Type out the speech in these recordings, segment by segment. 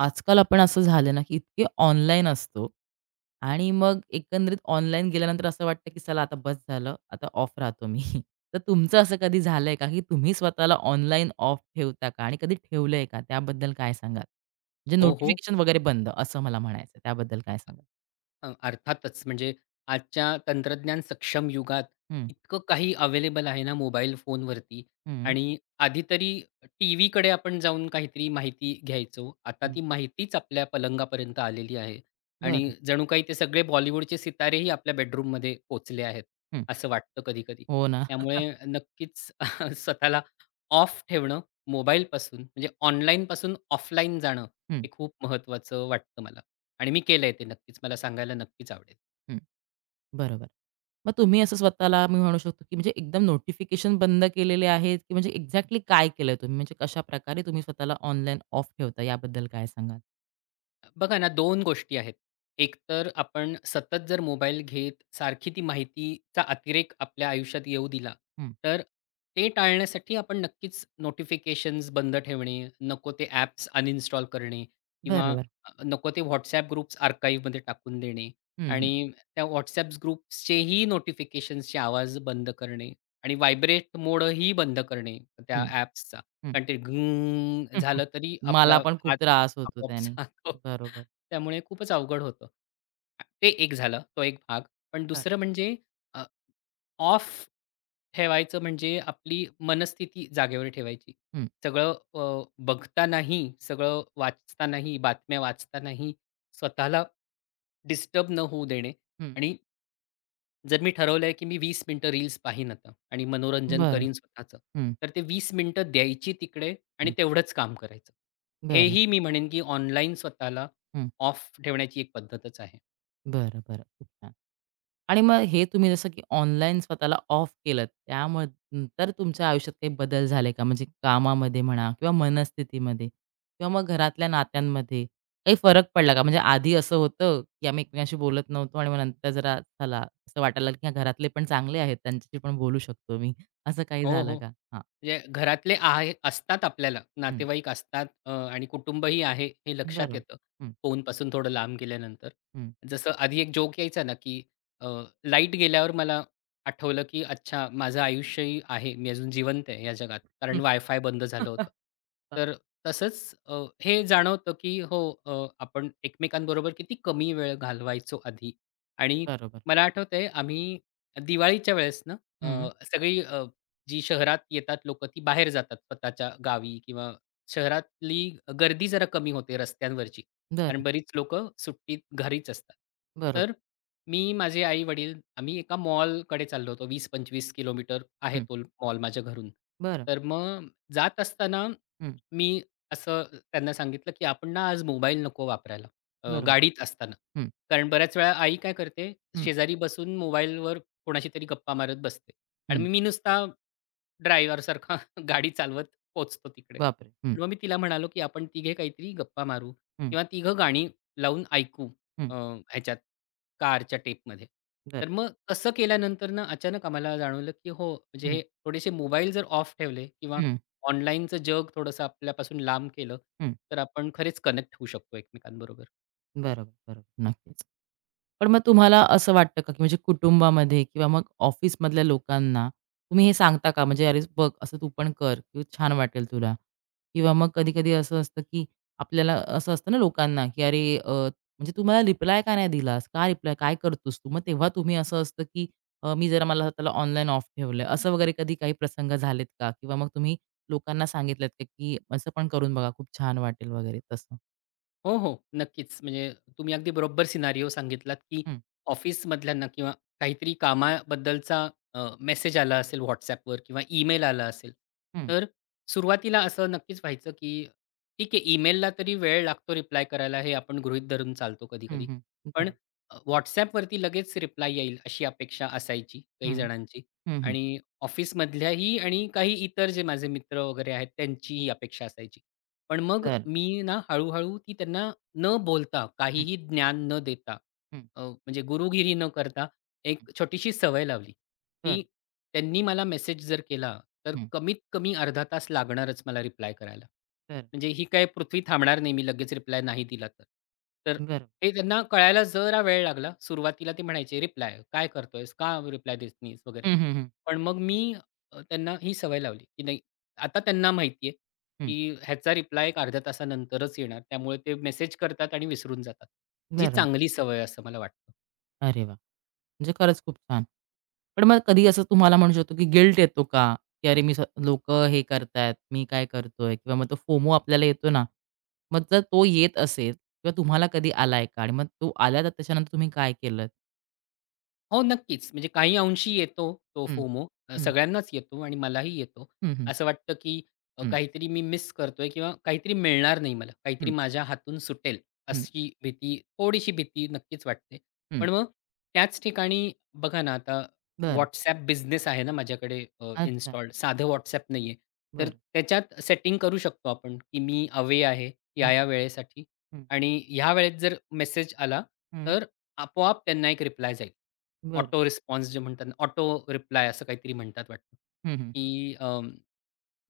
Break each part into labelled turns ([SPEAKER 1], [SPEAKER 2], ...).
[SPEAKER 1] आजकाल आपण असं झालं ना, की इतके ऑनलाईन असतो आणि मग एकंदरीत ऑनलाईन गेल्यानंतर असं वाटतं, की चला आता बस झालं, आता ऑफ राहतो मी. तर तुमचं असं कधी झालंय का, की तुम्ही स्वतःला ऑनलाईन ऑफ ठेवता का? आणि कधी ठेवलंय का? त्याबद्दल काय सांगाल? म्हणजे
[SPEAKER 2] हो, हो.
[SPEAKER 1] नोटिफिकेशन वगैरे बंद असं मला म्हणायचंय. त्याबद्दल काय सांगाल?
[SPEAKER 2] अर्थातच म्हणजे आजच्या तंत्रज्ञान सक्षम युगात
[SPEAKER 1] हं,
[SPEAKER 2] इतकं काही अवेलेबल आहे ना मोबाईल फोनवरती.
[SPEAKER 1] हं,
[SPEAKER 2] आणि आधी तरी टीव्हीकडे आपण जाऊन काहीतरी माहिती घ्यायचो. आता
[SPEAKER 1] हं.
[SPEAKER 2] ती माहितीच आपल्या पलंगापर्यंत आलेली आहे आणि
[SPEAKER 1] बरं.
[SPEAKER 2] जणू काही ते सगळे बॉलिवूडचे सितारेही आपल्या बेडरूममध्ये पोहोचले आहेत,
[SPEAKER 1] हं.
[SPEAKER 2] असं वाटतं कधी-कधी.
[SPEAKER 1] हो ना.
[SPEAKER 2] त्यामुळे नक्कीच स्वतःला ऑफ ठेवणं मोबाईलपासून म्हणजे ऑनलाईनपासून ऑफलाईन जाणं
[SPEAKER 1] हं,
[SPEAKER 2] हे खूप महत्त्वाचं वाटतं मला. आणि मी केलंय ते नक्कीच. मला सांगायला नक्कीच आवडेल.
[SPEAKER 1] हं. बरोबर. मग तुम्ही असं स्वतःला मी म्हणू शकतो, की म्हणजे एकदम नोटिफिकेशन बंद केलेले आहेत, की म्हणजे एक्झॅक्टली काय केलंय तुम्ही? म्हणजे कशाप्रकारे तुम्ही स्वतःला ऑनलाईन ऑफ ठेवता याबद्दल काय सांगाल?
[SPEAKER 2] बघा ना, 2 गोष्टी आहेत. एक तर आपण सतत जर मोबाईल घेत सारखी ती माहितीचा अतिरेक आपल्या आयुष्यात येऊ दिला,
[SPEAKER 1] हं.
[SPEAKER 2] तर ते टाळण्यासाठी आपण नक्कीच नोटिफिकेशन्स बंद ठेवणे, नको ते ॲप्स अनइन्स्टॉल करणे किंवा
[SPEAKER 1] बरोबर.
[SPEAKER 2] नको ते WhatsApp ग्रुप्स आर्काइव्हमध्ये टाकून देणे
[SPEAKER 1] हं, हं.
[SPEAKER 2] आणि त्या WhatsApp ग्रुप्सचेही नोटिफिकेशन्सचे आवाज बंद करणे आणि व्हायब्रेट मोडही बंद करणे त्या
[SPEAKER 1] हं,
[SPEAKER 2] ॲप्सचा.
[SPEAKER 1] हं.
[SPEAKER 2] कारण ते गुंग
[SPEAKER 1] हं, हं.
[SPEAKER 2] झालं तरी
[SPEAKER 1] मला
[SPEAKER 2] आपला
[SPEAKER 1] पण खूप त्रास होतो
[SPEAKER 2] आपोआप
[SPEAKER 1] त्याने.
[SPEAKER 2] सांगतो.
[SPEAKER 1] बरोबर.
[SPEAKER 2] त्यामुळे खूपच अवघड होतं. ते एक झालं, तो एक भाग. पण
[SPEAKER 1] हं,
[SPEAKER 2] दुसरं म्हणजे अ, ऑफ ठेवायचं म्हणजे आपली मनस्थिती जागेवर ठेवायची.
[SPEAKER 1] हं.
[SPEAKER 2] सगळं बघतानाही, सगळं वाचतानाही, बातम्या वाचतानाही स्वतःला डिस्टर्ब न होऊ देणे.
[SPEAKER 1] हं.
[SPEAKER 2] आणि जर मी ठरवलंय, की मी 20 मिनिटं रील्स पाहीन आता आणि मनोरंजन
[SPEAKER 1] बरं.
[SPEAKER 2] करीन स्वतःचं,
[SPEAKER 1] हं,
[SPEAKER 2] तर ते 20 मिनिटं द्यायची तिकडे आणि
[SPEAKER 1] हं.
[SPEAKER 2] तेवढंच काम करायचं.
[SPEAKER 1] बरं.
[SPEAKER 2] हेही मी म्हणेन, की ऑनलाईन स्वतःला
[SPEAKER 1] हं.
[SPEAKER 2] ऑफ ठेवण्याची एक पद्धतच आहे.
[SPEAKER 1] बरं, बरं. खूप छान. आणि मग हे तुम्ही जसं की ऑनलाईन स्वतःला ऑफ केलंत, त्यामुळे नंतर तुमच्या आयुष्यात काही बदल झाले का? म्हणजे कामामध्ये म्हणा किंवा मनस्थितीमध्ये किंवा मग घरातल्या नात्यांमध्ये काही फरक पडला का? म्हणजे आधी असं होतं, की आम्ही एकमेकांशी बोलत नव्हतो आणि मग नंतर जरा चला असं वाटायला लागलं, की हा, घरातले पण चांगले आहेत, त्यांच्याशी पण बोलू शकतो मी. असं काही
[SPEAKER 2] हो,
[SPEAKER 1] झालं
[SPEAKER 2] हो.
[SPEAKER 1] का? हां.
[SPEAKER 2] म्हणजे घरातले आहे असतात आपल्याला,
[SPEAKER 1] हं.
[SPEAKER 2] नातेवाईक असतात आणि कुटुंबही आहे हे लक्षात
[SPEAKER 1] बरोबर.
[SPEAKER 2] येतं
[SPEAKER 1] हं,
[SPEAKER 2] फोनपासून थोडं लांब गेल्यानंतर.
[SPEAKER 1] हं,
[SPEAKER 2] जसं आधी एक जोक यायचा ना, की अ, लाईट गेल्यावर मला आठवलं, की अच्छा माझं आयुष्यही आहे, मी अजून जिवंत आहे या जगात,
[SPEAKER 1] हं.
[SPEAKER 2] कारण वायफाय बंद झालं होतं. तर तसंच हे जाणवतं, की हो, आपण एकमेकांबरोबर किती कमी वेळ घालवायचो आधी. आणि
[SPEAKER 1] बरोबर.
[SPEAKER 2] मला आठवतंय आम्ही दिवाळीच्या वेळेस ना,
[SPEAKER 1] हं.
[SPEAKER 2] अ, सगळी जी शहरात येतात लोकं, ती बाहेर जातात स्वतःच्या गावी किंवा शहरातली गर्दी जरा कमी होते रस्त्यांवरची.
[SPEAKER 1] बरं.
[SPEAKER 2] कारण बरीच लोकं सुट्टीत घरीच असतात. तर
[SPEAKER 1] बरोबर.
[SPEAKER 2] मी, माझे आई-वडील आम्ही एका मॉलकडे चाललो होतो. 20-25 किलोमीटर आहे
[SPEAKER 1] हं.
[SPEAKER 2] तो मॉल माझ्या घरून.
[SPEAKER 1] बरं.
[SPEAKER 2] तर मग जात असताना
[SPEAKER 1] हं.
[SPEAKER 2] मी असं त्यांना सांगितलं, की "आपण ना आज मोबाईल नको वापरायला
[SPEAKER 1] बरोबर.
[SPEAKER 2] गाडीत असताना."
[SPEAKER 1] हं,
[SPEAKER 2] कारण बऱ्याच वेळा आई काय करते,
[SPEAKER 1] हं,
[SPEAKER 2] शेजारी बसून मोबाईलवर कोणाशी तरी गप्पा मारत बसते आणि
[SPEAKER 1] हं.
[SPEAKER 2] मी मी नुसता ड्रायव्हरसारखा गाडी चालवत पोहोचतो तिकडे.
[SPEAKER 1] बापरे! हं.
[SPEAKER 2] पण मग मी तिला म्हणालो, की "आपण तिघे काहीतरी गप्पा मारू
[SPEAKER 1] हं,
[SPEAKER 2] किंवा तिघं गाणी लावून ऐकू
[SPEAKER 1] हं.
[SPEAKER 2] ह्याच्यात कारच्या टेपमध्ये."
[SPEAKER 1] बरं.
[SPEAKER 2] तर मग तसं केल्यानंतर ना अचानक आम्हाला जाणवलं, की हो, म्हणजे
[SPEAKER 1] हं.
[SPEAKER 2] हे थोडेसे मोबाईल जर ऑफ ठेवले किंवा
[SPEAKER 1] हं,
[SPEAKER 2] ऑनलाईनचं जग थोडंसं आपल्यापासून लांब केलं,
[SPEAKER 1] हं.
[SPEAKER 2] तर आपण खरेच कनेक्ट होऊ शकतो एकमेकांबरोबर.
[SPEAKER 1] बरोबर, बरोबर. नक्कीच. पण मग तुम्हाला असं वाटतं का, की म्हणजे कुटुंबामध्ये किंवा मग ऑफिसमधल्या लोकांना तुम्ही हे सांगता का? म्हणजे "अरे बघ, असं तू पण कर, की छान वाटेल तुला." किंवा मग कधी-कधी असं असतं, की आपल्याला असं असतं ना लोकांना, की " म्हणजे तू मला रिप्लाय का नाही दिलास? का रिप्लाय काय करतोस तू?" मग तेव्हा तुम्ही असं असतं, की "मी जरा मला त्याला ऑनलाईन ऑफ ठेवलंय." असं वगैरे कधी काही प्रसंग झालेत का? किंवा मग तुम्ही लोकांना सांगितलत का, की "असं पण करून बघा, खूप छान वाटेल." वगैरे तसं?
[SPEAKER 2] हो, हो. नक्कीच. म्हणजे तुम्ही अगदी बरोबर सिनारिओ सांगितलात, की
[SPEAKER 1] हं,
[SPEAKER 2] ऑफिसमधल्यांना किंवा काहीतरी कामाबद्दलचा मेसेज आला असेल WhatsAppवर किंवा ईमेल आला असेल.
[SPEAKER 1] हं,
[SPEAKER 2] तर सुरुवातीला असं नक्कीच व्हायचं, की ठीक आहे, ईमेलला तरी वेळ लागतो रिप्लाय करायला हे आपण गृहीत धरून चालतो
[SPEAKER 1] हं,
[SPEAKER 2] कधी-कधी.
[SPEAKER 1] हं.
[SPEAKER 2] पण
[SPEAKER 1] बरं.
[SPEAKER 2] अ, लगेच रिप्लाय येईल अशी अपेक्षा असायची काही
[SPEAKER 1] हं,
[SPEAKER 2] जणांची
[SPEAKER 1] हं, हं.
[SPEAKER 2] आणि ऑफिसमधल्याही आणि काही इतर जे माझे मित्र वगैरे आहेत त्यांचीही अपेक्षा असायची. पण मग
[SPEAKER 1] बरं.
[SPEAKER 2] मी ना हळू-हळू ती त्यांना न बोलता, काहीही ज्ञान न देता,
[SPEAKER 1] हं,
[SPEAKER 2] म्हणजे गुरुगिरी न करता
[SPEAKER 1] हं.
[SPEAKER 2] एक छोटीशी सवय लावली, की
[SPEAKER 1] बरं.
[SPEAKER 2] त्यांनी मला मेसेज जर केला, तर
[SPEAKER 1] हं.
[SPEAKER 2] कमीत कमी अर्धा तास लागणारच मला रिप्लाय करायला.
[SPEAKER 1] बरं.
[SPEAKER 2] म्हणजे ही काय पृथ्वी थांबणार नाही मी लगेच रिप्लाय नाही दिला तर. तर
[SPEAKER 1] बरं.
[SPEAKER 2] हे त्यांना कळायला जरा वेळ लागला. सुरुवातीला ते म्हणायचे, "रिप्लाय काय करतोयस? का रिप्लाय देत नाहीस?" वगैरे.
[SPEAKER 1] हं, हं, हं.
[SPEAKER 2] पण मग मी त्यांना ही सवय लावली, की नाही आता त्यांना माहिती
[SPEAKER 1] हं.
[SPEAKER 2] की ह्याचा रिप्लाय एक अर्ध्या तासानंतरच येणार. त्यामुळे ते मेसेज करतात आणि विसरून जातात. जी
[SPEAKER 1] बरं.
[SPEAKER 2] चांगली सवय आहे असं मला वाटतं.
[SPEAKER 1] अरे वाह! म्हणजे खरंच खूप छान. पण मग कधी असं तुम्हाला म्हणू शकतो, की गिल्ट येतो का? की अरे मी स हे करतायत, मी काय करतोय? किंवा मग तो फोमो आपल्याला येतो ना, मग जर तो येत असेल किंवा तुम्हाला कधी आलाय का? आणि मग तो आला तर त्याच्यानंतर तुम्ही काय केलंत?
[SPEAKER 2] हो, नक्कीच. म्हणजे काही अंशी येतो तो
[SPEAKER 1] हं,
[SPEAKER 2] फोमो.
[SPEAKER 1] हं.
[SPEAKER 2] सगळ्यांनाच येतो आणि मलाही येतो.
[SPEAKER 1] हं, हं.
[SPEAKER 2] असं वाटतं, की
[SPEAKER 1] हं,
[SPEAKER 2] काहीतरी मी मिस करतोय किंवा काहीतरी मिळणार नाही मला.
[SPEAKER 1] हं.
[SPEAKER 2] काहीतरी माझ्या हातून सुटेल
[SPEAKER 1] हं,
[SPEAKER 2] अशी भीती, थोडीशी भीती नक्कीच वाटते.
[SPEAKER 1] हं.
[SPEAKER 2] पण मग त्याच ठिकाणी बघा ना, आता
[SPEAKER 1] बरं.
[SPEAKER 2] WhatsApp बिझनेस आहे ना माझ्याकडे
[SPEAKER 1] अच्छा.
[SPEAKER 2] इन्स्टॉल्ड. साधं WhatsApp नाहीये. तर
[SPEAKER 1] बरं.
[SPEAKER 2] त्याच्यात सेटिंग करू शकतो आपण, की मी अवे आहे
[SPEAKER 1] हं,
[SPEAKER 2] या-या वेळेसाठी
[SPEAKER 1] हं.
[SPEAKER 2] आणि ह्या वेळेत जर मेसेज आला,
[SPEAKER 1] हं.
[SPEAKER 2] तर आपोआप त्यांना एक रिप्लाय जाईल.
[SPEAKER 1] बरं.
[SPEAKER 2] ऑटो रिस्पॉन्स जे म्हणतात, ऑटो रिप्लाय असं काहीतरी म्हणतात वाटतं,
[SPEAKER 1] हं, हं.
[SPEAKER 2] की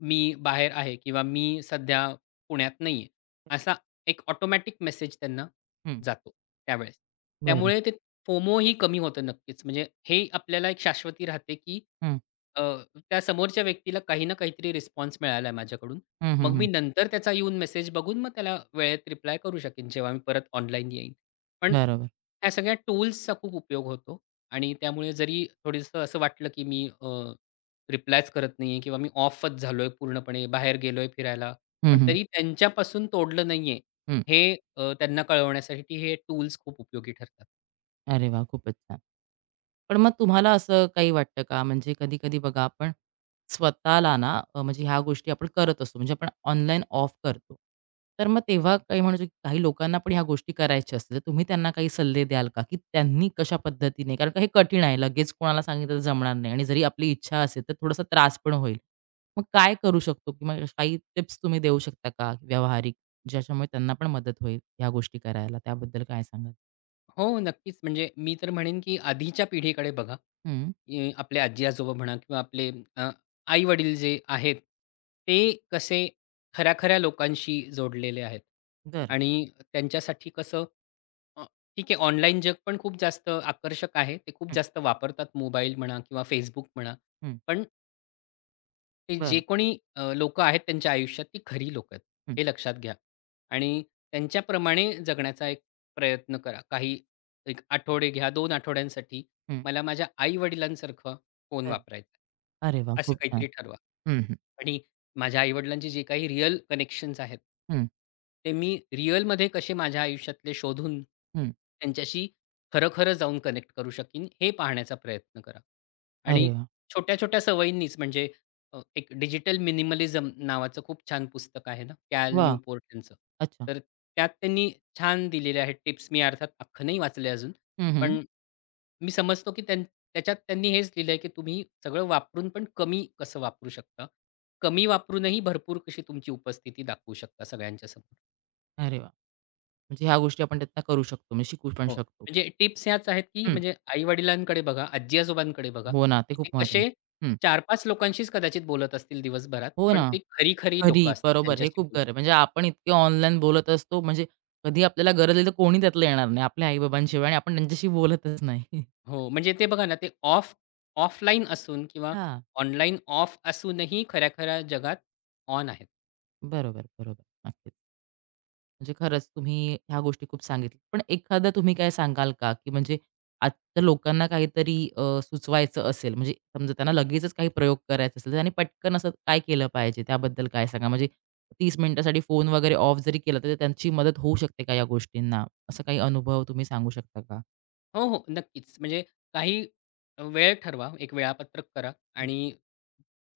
[SPEAKER 2] मी बाहेर आहे किंवा मी सध्या पुण्यात नाहीये. असा एक ऑटोमॅटिक मेसेज त्यांना
[SPEAKER 1] हं.
[SPEAKER 2] जातो त्यावेळेस.
[SPEAKER 1] बरं.
[SPEAKER 2] त्यामुळे ते फोमोही कमी होतं नक्कीच. म्हणजे हे आपल्याला एक शाश्वती राहते, की
[SPEAKER 1] हं.
[SPEAKER 2] अ, त्या समोरच्या व्यक्तीला काही ना काहीतरी रिस्पॉन्स मिळालाय माझ्याकडून.
[SPEAKER 1] हं, हं,
[SPEAKER 2] मग
[SPEAKER 1] हं.
[SPEAKER 2] मी नंतर त्याचा येऊन मेसेज बघून मग त्याला वेळेत रिप्लाय करू शकेन जेव्हा मी परत ऑनलाईन येईन. पण
[SPEAKER 1] बरोबर.
[SPEAKER 2] ह्या सगळ्या टूल्सचा खूप उपयोग होतो आणि त्यामुळे जरी थोडंसं असं वाटलं, की मी रिप्लायच करत नाहीये किंवा मी ऑफच झालोय पूर्णपणे, बाहेर गेलोय फिरायला.
[SPEAKER 1] हं,
[SPEAKER 2] पण
[SPEAKER 1] हं.
[SPEAKER 2] तरी त्यांच्यापासून तोडलं नाहीये,
[SPEAKER 1] हं.
[SPEAKER 2] हे त्यांना कळवण्यासाठी हे टूल्स खूप उपयोगी ठरतात.
[SPEAKER 1] अरे वाह! खूपच छान. पण मग तुम्हाला असं काही वाटतं का? म्हणजे कधी-कधी बघा आपण स्वतःला म्हणजे ह्या गोष्टी आपण करत असतो. म्हणजे आपण ऑनलाईन ऑफ करतो. तर मग तेव्हा काही म्हणू शकतो काही लोकांना पण ह्या गोष्टी करायच्या असतील. तर तुम्ही त्यांना काही सल्ले द्याल का? की त्यांनी कशा पद्धतीने कारण का हे कठीण आहे. लगेच कोणाला सांगितलं तर जमणार नाही आणि जरी आपली इच्छा असेल तर थोडासा त्रास पण होईल. मग काय करू शकतो? किंवा काही टिप्स तुम्ही देऊ शकता का व्यावहारिक? ज्याच्यामुळे त्यांना पण मदत होईल ह्या गोष्टी करायला. त्याबद्दल काय सांगाल?
[SPEAKER 2] हो, नक्कीच. म्हणजे मी तर म्हणेन, की आधीच्या पिढीकडे बघा.
[SPEAKER 1] हं.
[SPEAKER 2] आपले आजी-आजोबा म्हणा किंवा आपले आई-वडील जे आहेत, ते कसे खऱ्या-खऱ्या लोकांशी जोडलेले आहेत
[SPEAKER 1] बरं.
[SPEAKER 2] आणि त्यांच्यासाठी कसं अ, ठीक आहे. ऑनलाईन जग पण खूप जास्त आकर्षक आहे. ते खूप
[SPEAKER 1] हं,
[SPEAKER 2] जास्त वापरतात मोबाईल म्हणा किंवा Facebook म्हणा.
[SPEAKER 1] हं.
[SPEAKER 2] पण ते जे
[SPEAKER 1] बरं.
[SPEAKER 2] कोणी लोकं आहेत त्यांच्या आयुष्यात ती खरी लोकं आहेत,
[SPEAKER 1] हं,
[SPEAKER 2] हे लक्षात घ्या. आणि त्यांच्याप्रमाणे जगण्याचा एक प्रयत्न करा. काही एक आठवडे घ्या, दोन आठवड्यांसाठी
[SPEAKER 1] हं.
[SPEAKER 2] मला माझ्या आई-वडिलांसारखा फोन
[SPEAKER 1] बरं.
[SPEAKER 2] वापरायचा
[SPEAKER 1] अरे वाह!
[SPEAKER 2] आहे. असं
[SPEAKER 1] खूप छान.
[SPEAKER 2] काहीतरी ठरवा.
[SPEAKER 1] हं, हं,
[SPEAKER 2] आणि माझ्या आई जे काही रिअल कनेक्शन्स आहेत,
[SPEAKER 1] हं,
[SPEAKER 2] ते मी रिअलमध्ये कसे माझ्या आयुष्यातले शोधून
[SPEAKER 1] हं.
[SPEAKER 2] त्यांच्याशी खरं-खरं जाऊन कनेक्ट करू शकीन, हे पाहण्याचा प्रयत्न करा. आणि
[SPEAKER 1] अरे वाह!
[SPEAKER 2] छोट्या-छोट्या सवयींनीच म्हणजे एक डिजिटल मिनिमलिझम नावाचं खूप छान पुस्तक आहे ना, कॅल
[SPEAKER 1] वाह!
[SPEAKER 2] न्यूपोर्ट यांचं.
[SPEAKER 1] अच्छा.
[SPEAKER 2] तर त्यात त्यांनी छान दिलेल्या आहेत टिप्स. मी अर्थात अख्खं नाही वाचलंय अजून.
[SPEAKER 1] हं, हं.
[SPEAKER 2] पण मी समजतो की त्याच्यात त्यांनी हेच लिहिलंय की तुम्ही सगळं वापरून पण कमी कसं वापरू शकता. कमी वापरूनही भरपूर कशी तुमची उपस्थिती दाखवू शकता सगळ्यांच्या समोर.
[SPEAKER 1] अरे वाह! म्हणजे ह्या गोष्टी आपण त्यातनं करू शकतो, म्हणजे शिकू पण
[SPEAKER 2] हो.
[SPEAKER 1] शकतो.
[SPEAKER 2] म्हणजे टिप्स ह्याच आहेत, की
[SPEAKER 1] हं.
[SPEAKER 2] म्हणजे आई-वडिलांकडे बघा, आजी-आजोबांकडे बघा,
[SPEAKER 1] हो ना, ते
[SPEAKER 2] की ते
[SPEAKER 1] खूप महत्वाचं
[SPEAKER 2] कसे
[SPEAKER 1] हं.
[SPEAKER 2] 4-5 लोकांशीच कदाचित बोलत असतील दिवसभरात,
[SPEAKER 1] हो ना.
[SPEAKER 2] पण ते खरी-खरी
[SPEAKER 1] खरी,
[SPEAKER 2] लोकं असतात
[SPEAKER 1] बरोबर. हे
[SPEAKER 2] ज्यांच्याशी
[SPEAKER 1] खूप
[SPEAKER 2] बोलतात.
[SPEAKER 1] खरं. म्हणजे आपण इतके ऑनलाईन बोलत असतो, म्हणजे कधी आपल्याला गरज आली तर कोणी त्यातलं येणार नाही. आपल्या आई-बाबांशिवाय आणि आपण त्यांच्याशी बोलतच नाही.
[SPEAKER 2] हो, म्हणजे ते बघा ना, ते ऑफलाईन असून किंवा
[SPEAKER 1] हां.
[SPEAKER 2] ऑनलाईन ऑफ असूनही खऱ्या-खऱ्या जगात ऑन आहेत.
[SPEAKER 1] बरोबर, बरोबर. नक्कीच. म्हणजे खरंच तुम्ही ह्या गोष्टी खूप सांगितल्या. पण एखादं तुम्ही काय सांगाल का, की म्हणजे आजच्या लोकांना काहीतरी सुचवायचं असेल, म्हणजे समजा त्यांना लगेचच काही प्रयोग करायचा असेल, तर त्यांनी पटकन असं काय केलं पाहिजे? त्याबद्दल काय सांगा? म्हणजे 30 मिनिटासाठी फोन वगैरे ऑफ जरी केला, तर त्यांची मदत होऊ शकते का या गोष्टींना? असा काही अनुभव तुम्ही सांगू शकता का?
[SPEAKER 2] हो, हो, नक्कीच. म्हणजे काही वेळ ठरवा, एक वेळापत्रक करा
[SPEAKER 1] हं,
[SPEAKER 2] आणि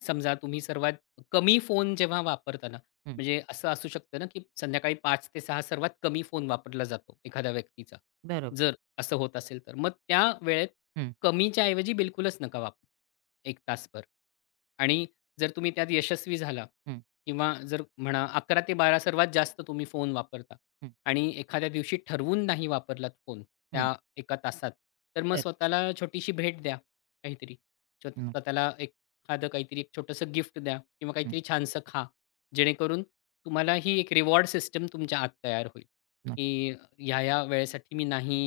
[SPEAKER 2] समजा तुम्ही सर्वात कमी फोन जेव्हा वापरता ना,
[SPEAKER 1] हं.
[SPEAKER 2] म्हणजे असं असू शकतं ना, की संध्याकाळी 5 ते 6 सर्वात कमी फोन वापरला जातो एखाद्या व्यक्तीचा.
[SPEAKER 1] बरोबर.
[SPEAKER 2] जर असं होत असेल तर. मग त्या वेळेत
[SPEAKER 1] हं,
[SPEAKER 2] कमीच्या ऐवजी बिलकुलच नका वापरू एक तासभर. आणि जर तुम्ही त्यात यशस्वी झाला
[SPEAKER 1] हं,
[SPEAKER 2] किंवा जर म्हणा 11 ते 12 सर्वात जास्त तुम्ही फोन वापरता
[SPEAKER 1] हं,
[SPEAKER 2] आणि एखाद्या दिवशी ठरवून नाही वापरलात फोन
[SPEAKER 1] हं.
[SPEAKER 2] त्या एका तासात, तर मग
[SPEAKER 1] बरं.
[SPEAKER 2] स्वतःला छोटीशी भेट द्या काहीतरी.
[SPEAKER 1] हं,
[SPEAKER 2] स्वतःला एक एखादं काहीतरी एक छोटंसं गिफ्ट द्या किंवा
[SPEAKER 1] हं,
[SPEAKER 2] काहीतरी छानसं खा. जेणेकरून तुम्हाला ही एक रिवॉर्ड सिस्टम तुमच्या आत तयार होईल,
[SPEAKER 1] हं.
[SPEAKER 2] की ह्या-ह्या वेळेसाठी मी नाही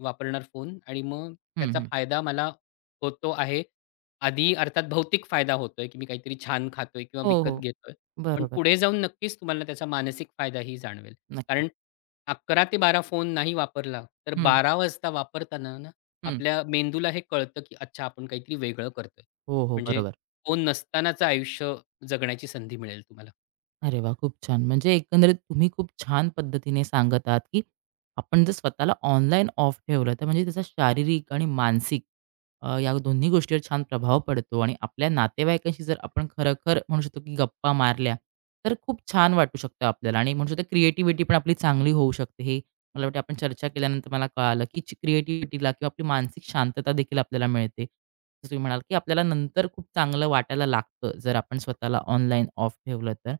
[SPEAKER 2] वापरणार फोन आणि मग
[SPEAKER 1] हं,
[SPEAKER 2] त्याचा
[SPEAKER 1] हं.
[SPEAKER 2] फायदा मला होतो आहे. आधी अर्थात भौतिक फायदा होतोय, की मी काहीतरी छान खातोय किंवा
[SPEAKER 1] हो, हो.
[SPEAKER 2] विकत घेतोय. पण
[SPEAKER 1] बरोबर.
[SPEAKER 2] पुढे जाऊन नक्कीच तुम्हाला त्याचा मानसिक फायदाही जाणवेल.
[SPEAKER 1] नक्कीच.
[SPEAKER 2] कारण 11 ते 12 फोन नाही वापरला, तर
[SPEAKER 1] हं,
[SPEAKER 2] 12 वाजता वापरताना ना,
[SPEAKER 1] हं.
[SPEAKER 2] आपल्या मेंदूला हे कळतं, की अच्छा आपण काहीतरी वेगळं करतोय.
[SPEAKER 1] हो, हो.
[SPEAKER 2] म्हणजे
[SPEAKER 1] बरोबर.
[SPEAKER 2] फोन नसतानाचं आयुष्य जगण्याची संधी मिळेल तुम्हाला.
[SPEAKER 1] अरे वा, खूप छान. म्हणजे एकंदरीत तुम्ही खूप छान पद्धतीने सांगत आहात, की आपण जर स्वतःला ऑनलाईन ऑफ ठेवलं, तर म्हणजे त्याचा शारीरिक आणि मानसिक या दोन्ही गोष्टीवर छान प्रभाव पडतो आणि आपल्या नातेवाईकांशी जर आपण खरखर म्हणू शकतो, की गप्पा मारल्या, तर खूप छान वाटू शकतं आपल्याला आणि म्हणू शकतो क्रिएटिव्हिटी पण आपली चांगली होऊ शकते. हे मला वाटतं आपण चर्चा केल्यानंतर मला कळालं, की क्रिएटिव्हिटीला किंवा आपली मानसिक शांतता देखील आपल्याला मिळते. जसं तुम्ही म्हणाल, की आपल्याला नंतर खूप चांगलं वाटायला लागतं, जर आपण स्वतःला ऑनलाईन ऑफ ठेवलं तर.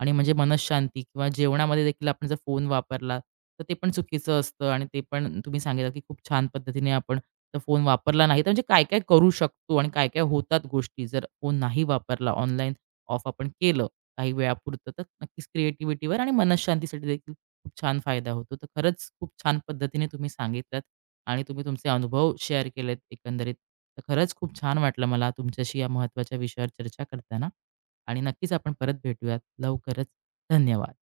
[SPEAKER 1] आणि म्हणजे मनःशांती किंवा जेवणामध्ये देखील आपण जर फोन वापरला, तर ते पण चुकीचं असतं आणि ते पण तुम्ही सांगितलं, की खूप छान पद्धतीने आपण तर फोन वापरला नाही, तर म्हणजे काय-काय करू शकतो आणि काय-काय होतात गोष्टी जर फोन नाही वापरला, ऑनलाईन ऑफ आपण केलं काही वेळापुरतं, तर नक्कीच क्रिएटिव्हिटीवर आणि मनःशांतीसाठी देखील खूप छान फायदा होतो. तर खरंच खूप छान पद्धतीने तुम्ही सांगितलात आणि तुम्ही तुमचे अनुभव शेअर केलेत एकंदरीत. तर खरंच खूप छान वाटलं मला तुमच्याशी या महत्त्वाच्या विषयावर चर्चा करताना. आणि नक्कीच आपण परत भेटूयात लवकरच. धन्यवाद.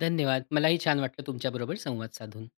[SPEAKER 2] धन्यवाद. मलाही छान वाटलं तुमच्याबरोबर संवाद साधून.